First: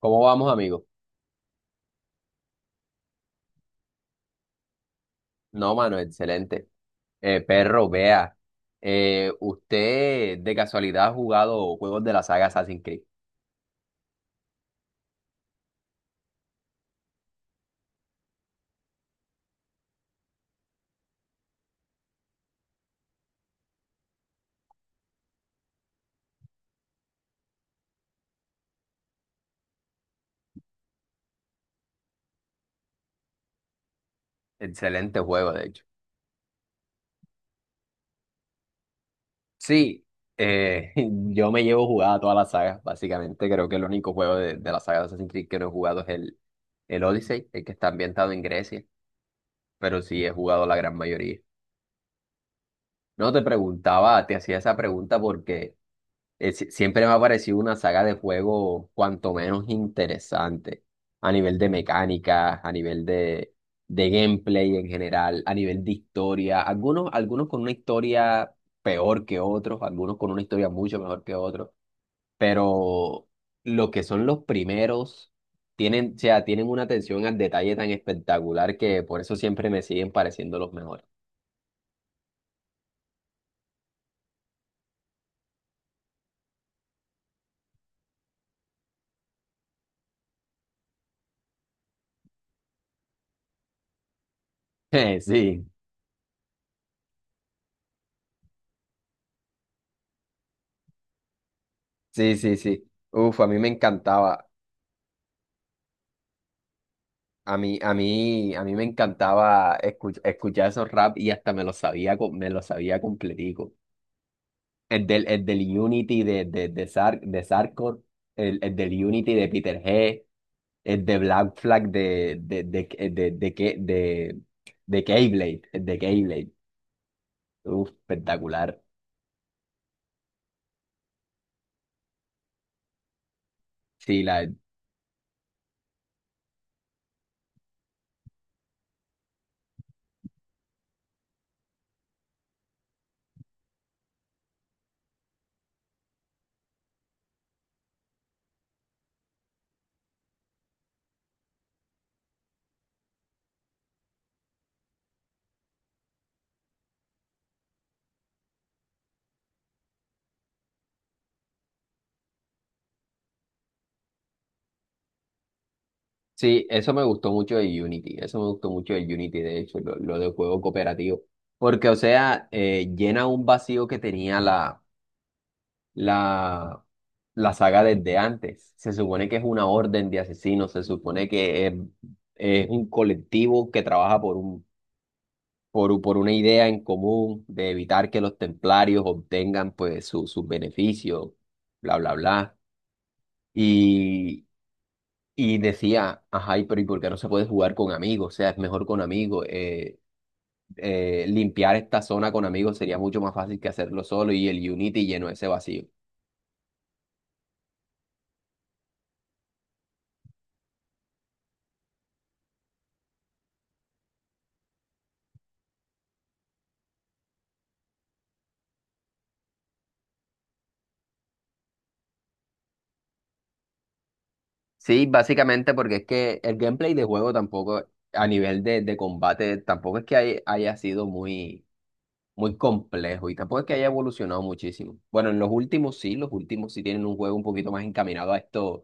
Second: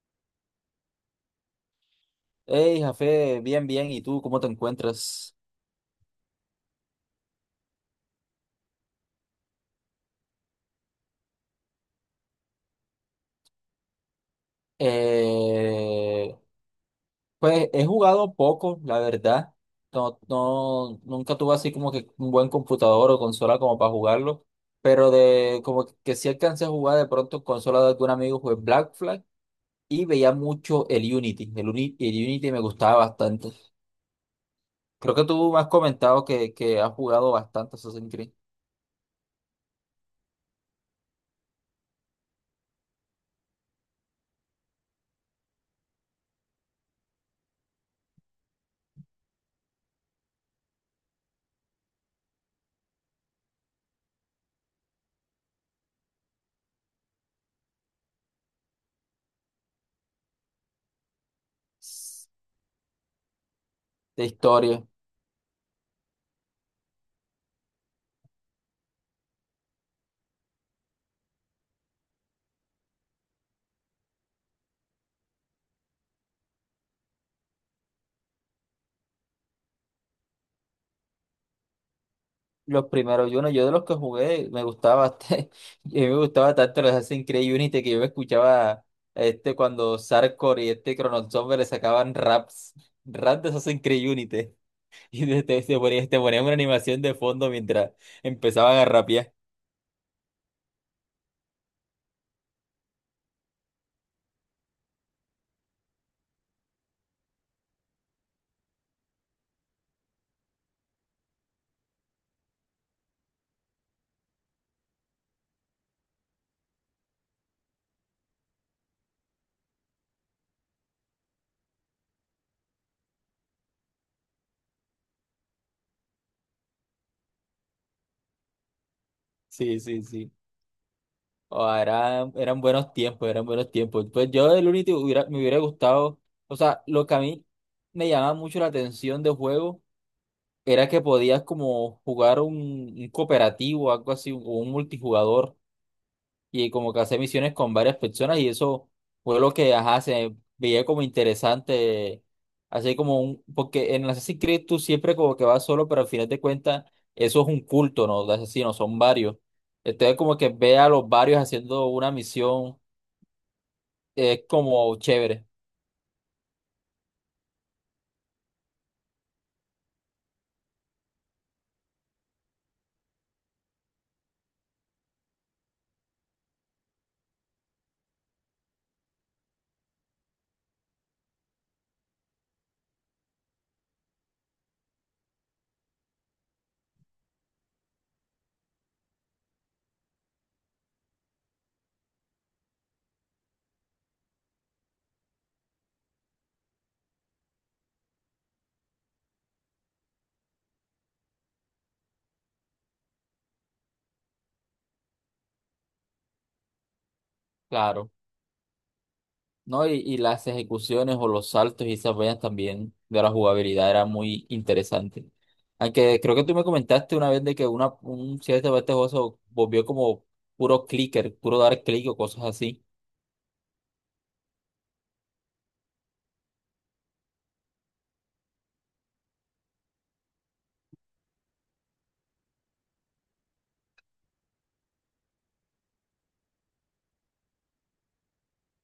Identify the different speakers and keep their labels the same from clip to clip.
Speaker 1: ¿Cómo vamos, amigo?
Speaker 2: Hey, Jafé, bien, bien. ¿Y tú cómo te encuentras?
Speaker 1: No, mano, excelente. Perro, vea, usted de casualidad ha jugado juegos de la saga Assassin's Creed.
Speaker 2: Eh, pues he jugado poco, la verdad. No, no, nunca tuve así como que un buen computador o consola como para jugarlo. Pero de como que sí alcancé a jugar de pronto en consola de algún amigo, jugué Black Flag y veía mucho el Unity. El Unity me gustaba bastante. Creo
Speaker 1: Excelente
Speaker 2: que
Speaker 1: juego,
Speaker 2: tú me
Speaker 1: de
Speaker 2: has
Speaker 1: hecho.
Speaker 2: comentado que has jugado bastante Assassin's Creed
Speaker 1: Sí, eh, yo me llevo jugada toda la saga, básicamente. Creo que el único juego de la saga de Assassin's Creed que no he jugado es el Odyssey, el que está ambientado en Grecia, pero sí he jugado la gran mayoría. No te preguntaba, te hacía esa pregunta porque siempre me ha parecido una saga de juego cuanto menos interesante a nivel de mecánica, a nivel de
Speaker 2: de
Speaker 1: gameplay
Speaker 2: historia.
Speaker 1: en general, a nivel de historia. Algunos, algunos con una historia peor que otros, algunos con una historia mucho mejor que otros, pero lo que son los primeros tienen, o sea, tienen una atención al detalle tan espectacular que por eso siempre me siguen pareciendo los mejores.
Speaker 2: Los primeros Uno, yo de los que jugué me gustaba bastante, y a mí me gustaba tanto los Assassin's Creed Unity que yo me escuchaba este cuando Sarkor y este Chrono Trigger le sacaban raps, raps de Assassin's Creed Unity y te, te-
Speaker 1: Sí,
Speaker 2: te ponía- te ponían una animación de fondo mientras empezaban a rapear.
Speaker 1: sí, sí, sí. Uf, a mí me encantaba. A mí me encantaba escuchar esos rap y hasta me los sabía, me los sabía completico. El del Unity de Sarkor, el del Unity de Peter G, el de Black Flag de Keyblade, el de Keyblade. Uf, espectacular.
Speaker 2: Sí, sí, sí. Oh, eran buenos tiempos, eran buenos tiempos.
Speaker 1: Sí,
Speaker 2: Pues
Speaker 1: la,
Speaker 2: yo del Unity hubiera, me hubiera gustado, o sea, lo que a mí me llamaba mucho la atención de juego era que podías como jugar un cooperativo, algo así, o un multijugador, y como que hacer misiones con varias personas, y eso fue lo que, ajá, se veía como interesante, así como un, porque en Assassin's Creed tú siempre como que vas solo, pero al final de cuentas eso es un culto, ¿no? De asesinos, son varios. Entonces como que ve a los varios haciendo una misión, es como chévere,
Speaker 1: sí, eso me gustó mucho de Unity, eso me gustó mucho de Unity, de hecho, lo de juego cooperativo. Porque, o sea, llena un vacío que tenía la, la saga desde antes. Se supone que es una orden de asesinos, se supone que es un colectivo que trabaja por por una idea en común de evitar que los templarios obtengan pues sus beneficios, bla, bla, bla. Y, y decía, ajá, ¿y por qué no se puede jugar con amigos? O sea, es mejor con amigos. Limpiar esta zona con amigos sería mucho más fácil que hacerlo solo y el Unity llenó ese vacío.
Speaker 2: claro. ¿No? Y las ejecuciones o los saltos y esas vainas también de la jugabilidad era muy interesante. Aunque creo que tú me comentaste una vez de que una, un cierto parte de este juego se volvió como puro clicker, puro dar clic o cosas así.
Speaker 1: Sí, básicamente porque es que el gameplay de juego tampoco, a nivel de combate, tampoco es que haya sido muy, muy complejo y tampoco es que haya evolucionado muchísimo. Bueno, en los últimos sí tienen un juego un poquito más encaminado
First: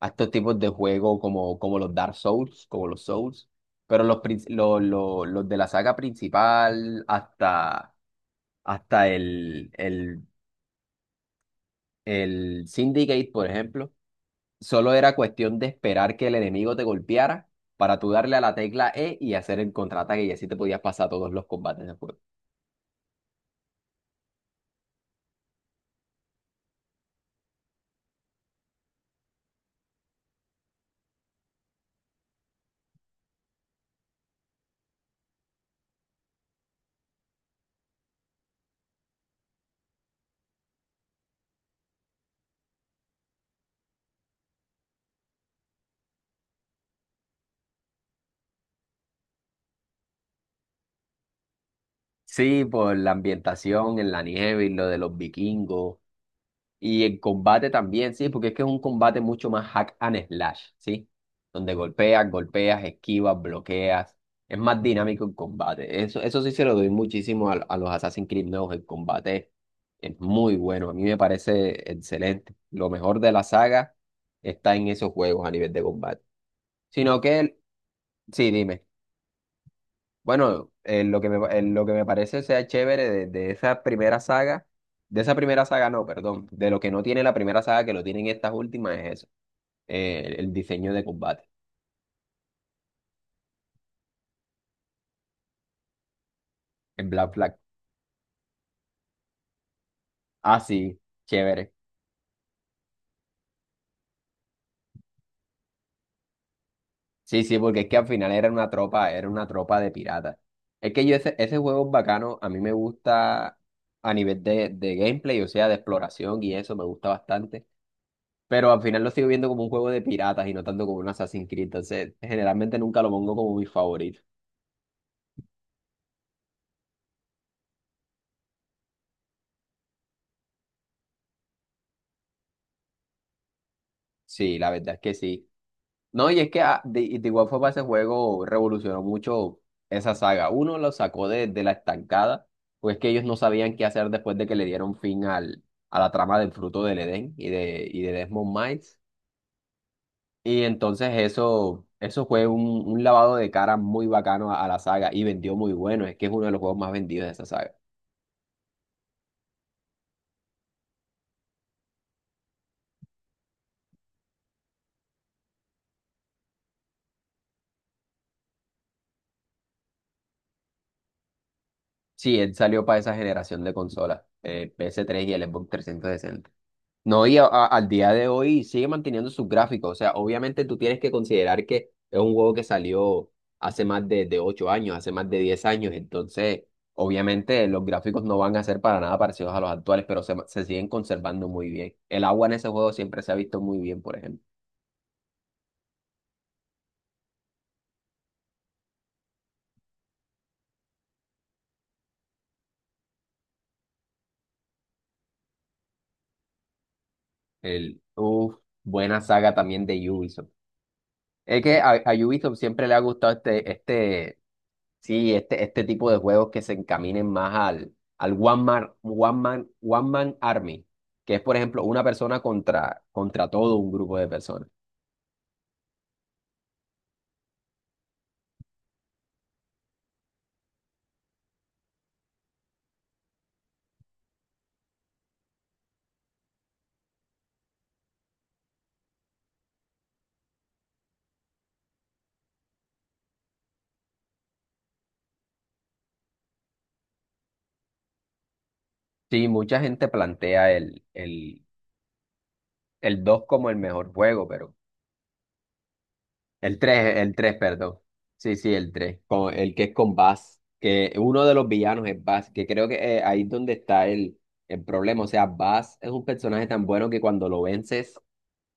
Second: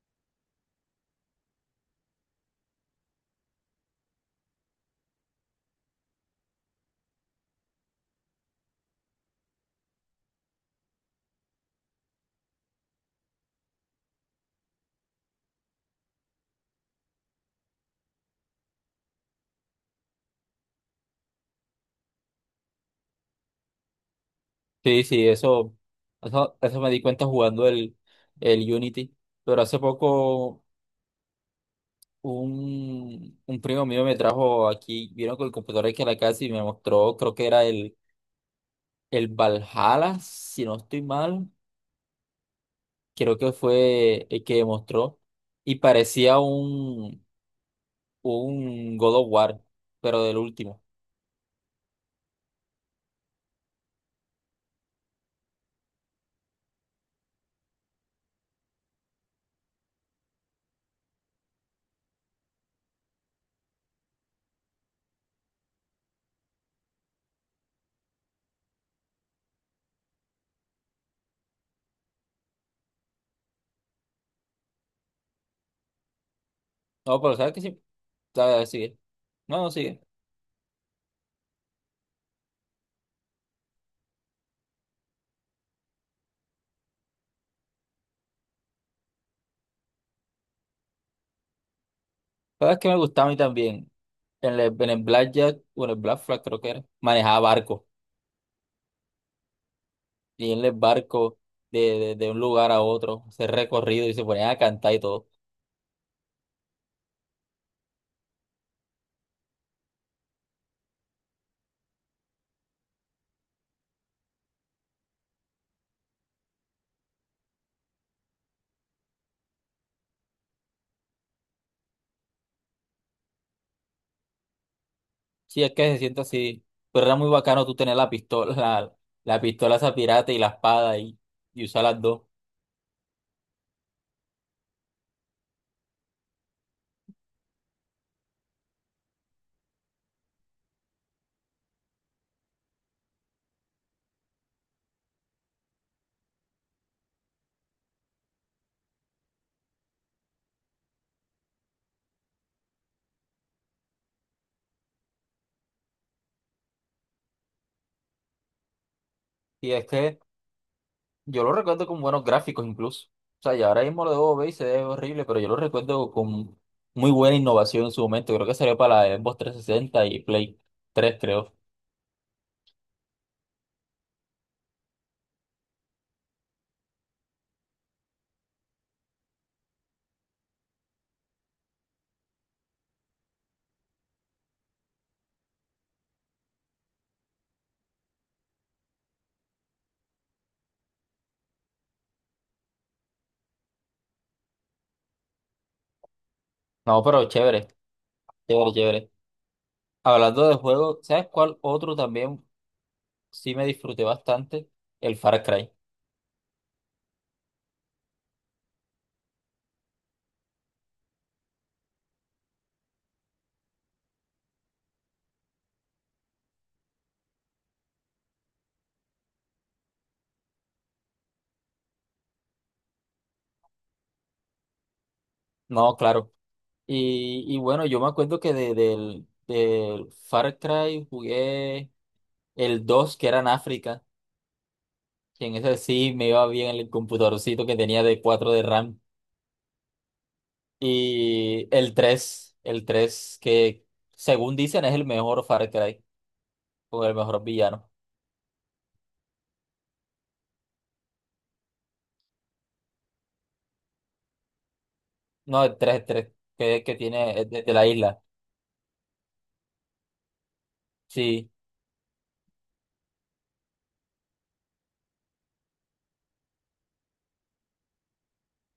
Speaker 1: a estos tipos de juego como los Dark Souls, como los Souls, pero los de la saga principal hasta el Syndicate, por ejemplo. Solo era cuestión de esperar que el enemigo te golpeara para tú darle a la tecla E y hacer el contraataque y así te podías pasar todos los combates del juego.
Speaker 2: Sí, sí, eso me di cuenta jugando el Unity. Pero hace poco un primo mío me trajo aquí, vino con el computador aquí a la casa y me mostró, creo que era el Valhalla, si no estoy mal. Creo que fue el que demostró, y parecía un God of War, pero del último.
Speaker 1: Sí, por la ambientación en la nieve y lo de los vikingos. Y en combate también, sí, porque es que es un combate mucho más hack and slash, ¿sí? Donde golpeas, golpeas, esquivas, bloqueas. Es más dinámico el combate. Eso sí se lo doy muchísimo a los Assassin's Creed nuevos. El combate es muy bueno. A mí me parece excelente. Lo mejor de la saga está en esos juegos a nivel de combate. Sino
Speaker 2: No, pero sabes
Speaker 1: que,
Speaker 2: que sí,
Speaker 1: sí,
Speaker 2: sabes,
Speaker 1: dime.
Speaker 2: sigue. No, no sigue.
Speaker 1: Bueno, en lo que me, en lo que me parece o sea chévere de esa primera saga, de esa primera saga no, perdón, de lo que no tiene la primera saga que lo tienen estas últimas es eso, el diseño de combate
Speaker 2: Sabes que me gustaba a mí también. En el Blackjack, o en el Black Flag creo que era,
Speaker 1: en Black
Speaker 2: manejaba
Speaker 1: Flag.
Speaker 2: barco. Y
Speaker 1: Ah,
Speaker 2: en el
Speaker 1: sí,
Speaker 2: barco
Speaker 1: chévere.
Speaker 2: de un lugar a otro, ese recorrido y se ponían a cantar y todo.
Speaker 1: Sí, sí, porque es que al final era una tropa de piratas. Es que yo ese juego es bacano, a mí me gusta a nivel de gameplay, o sea, de exploración y eso, me gusta bastante. Pero al final lo sigo viendo como un juego de piratas y no tanto como un Assassin's Creed. Entonces, generalmente nunca lo pongo como mi favorito.
Speaker 2: Sí, es que se siente así. Pero era muy bacano tú tener la pistola, la pistola esa pirata y la espada y usar las dos.
Speaker 1: Sí, la verdad es que sí. No, y es que de igual forma ese juego revolucionó mucho esa saga. Uno lo sacó de la estancada, pues que ellos no sabían qué hacer después de que le dieron fin al, a la trama del Fruto del Edén y de Desmond Miles. Y entonces eso fue un lavado de cara muy bacano a la saga y vendió muy bueno. Es que es uno de los juegos más vendidos de esa saga.
Speaker 2: Y es que yo lo recuerdo con buenos gráficos incluso. O sea, y ahora mismo lo debo ver y se ve horrible, pero yo lo recuerdo con muy buena innovación en su momento. Creo que salió para la Xbox 360 y Play 3, creo.
Speaker 1: Sí, él salió para esa generación de consolas, PS3 y el Xbox 360. No, y al día de hoy sigue manteniendo sus gráficos. O sea, obviamente tú tienes que considerar que es un juego que salió hace más de 8 años, hace más de 10 años. Entonces, obviamente los gráficos no van a ser para nada parecidos a los actuales, pero se siguen conservando muy bien. El agua en ese juego siempre se ha visto muy bien, por ejemplo.
Speaker 2: No, pero chévere, chévere, chévere. Hablando de juegos, ¿sabes cuál otro también sí me disfruté bastante? El Far Cry.
Speaker 1: Uf, buena saga también de Ubisoft. Es que a Ubisoft siempre le ha gustado este. Sí, este tipo de juegos que se encaminen más al One Man Army, que es, por ejemplo, una persona contra todo un grupo de personas.
Speaker 2: No, claro. Y bueno, yo me acuerdo que del Far Cry jugué el 2 que era en África, que en ese sí me iba bien el computadorcito que tenía de 4 de RAM. Y el tres, el 3 que según dicen es el mejor Far Cry, o el mejor villano.
Speaker 1: Sí, mucha gente plantea el 2 como el mejor juego, pero
Speaker 2: No, el tres, el tres
Speaker 1: el
Speaker 2: que
Speaker 1: tres,
Speaker 2: tiene
Speaker 1: el
Speaker 2: el
Speaker 1: tres,
Speaker 2: de la
Speaker 1: perdón.
Speaker 2: isla.
Speaker 1: Sí, sí, el 3 con, el que es con Bass, que uno
Speaker 2: Sí,
Speaker 1: de los villanos es Bass, que creo que ahí es donde está el problema. O sea, Bass es un personaje tan bueno que cuando lo vences,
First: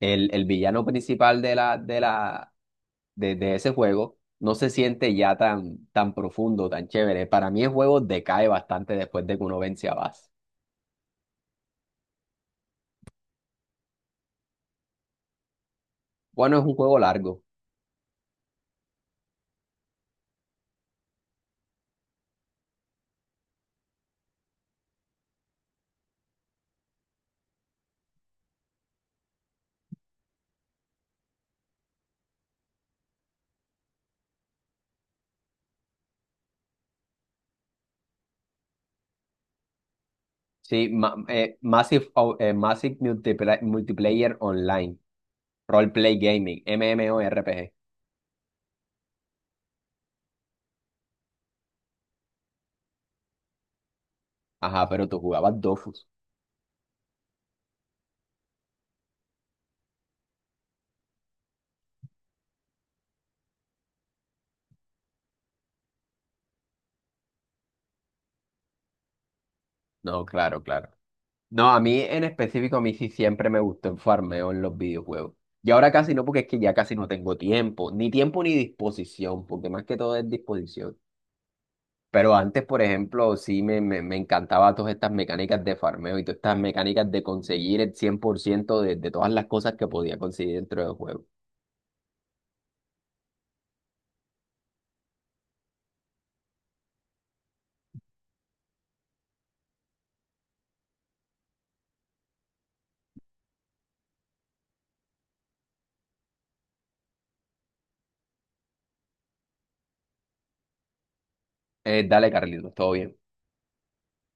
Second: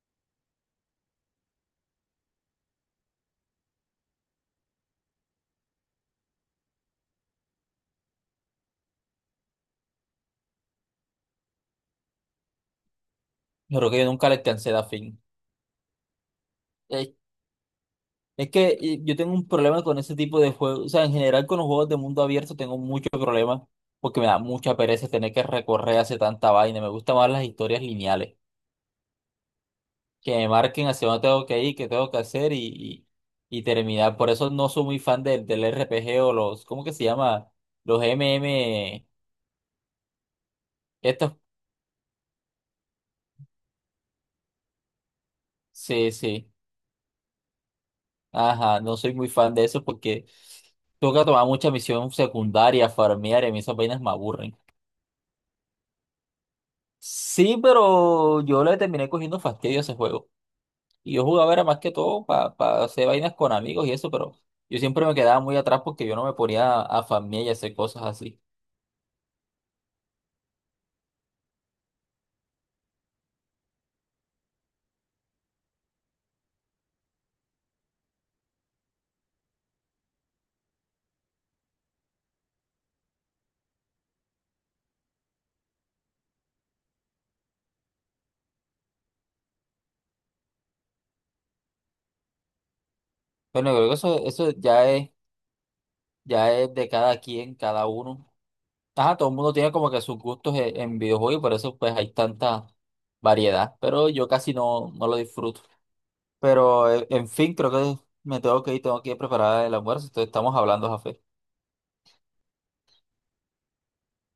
Speaker 1: el villano principal de la, de ese juego no se siente ya tan, tan profundo, tan chévere. Para mí el juego decae bastante después de que uno vence a Bass.
Speaker 2: yo creo que yo nunca le alcancé a dar fin.
Speaker 1: Bueno, es un juego
Speaker 2: Eh,
Speaker 1: largo.
Speaker 2: Es que yo tengo un problema con ese tipo de juegos. O sea, en general con los juegos de mundo abierto tengo muchos problemas porque me da mucha pereza tener que recorrer hacia tanta vaina. Me gustan más las historias lineales, que me marquen hacia dónde tengo que ir, qué tengo que hacer y terminar. Por eso no soy muy fan del RPG o los, ¿cómo que se llama? Los MM,
Speaker 1: Sí, ma-
Speaker 2: estos,
Speaker 1: eh, Massive, o- eh, Massive Multipla- Multiplayer Online,
Speaker 2: sí,
Speaker 1: Roleplay
Speaker 2: sí,
Speaker 1: Gaming, MMORPG.
Speaker 2: ajá, no soy muy fan de eso porque toca tomar mucha misión secundaria, farmear y a mí esas vainas me aburren.
Speaker 1: Ajá, pero tú jugabas Dofus.
Speaker 2: Sí, pero yo le terminé cogiendo fastidio a ese juego. Y yo jugaba era más que todo para hacer vainas con amigos y eso, pero yo siempre me quedaba muy atrás porque yo no me ponía a farmear y a hacer cosas así.
Speaker 1: No, claro, claro. No, a mí en específico, a mí sí siempre me gustó el farmeo en los videojuegos. Y ahora casi no, porque es que ya casi no tengo tiempo ni disposición, porque más que todo es disposición. Pero antes, por ejemplo, sí me encantaba todas estas mecánicas de farmeo y todas estas mecánicas de conseguir el 100% de todas las cosas que podía conseguir dentro del juego.
Speaker 2: Bueno, creo que eso ya es ya es de cada quien, cada uno. Ajá, todo el mundo tiene como que sus gustos en videojuegos y por eso pues hay tanta variedad. Pero yo casi no, no lo disfruto. Pero en fin, creo que me tengo que ir preparada el almuerzo. Entonces estamos hablando, Jafé.
Speaker 1: Dale, Carlitos, todo bien.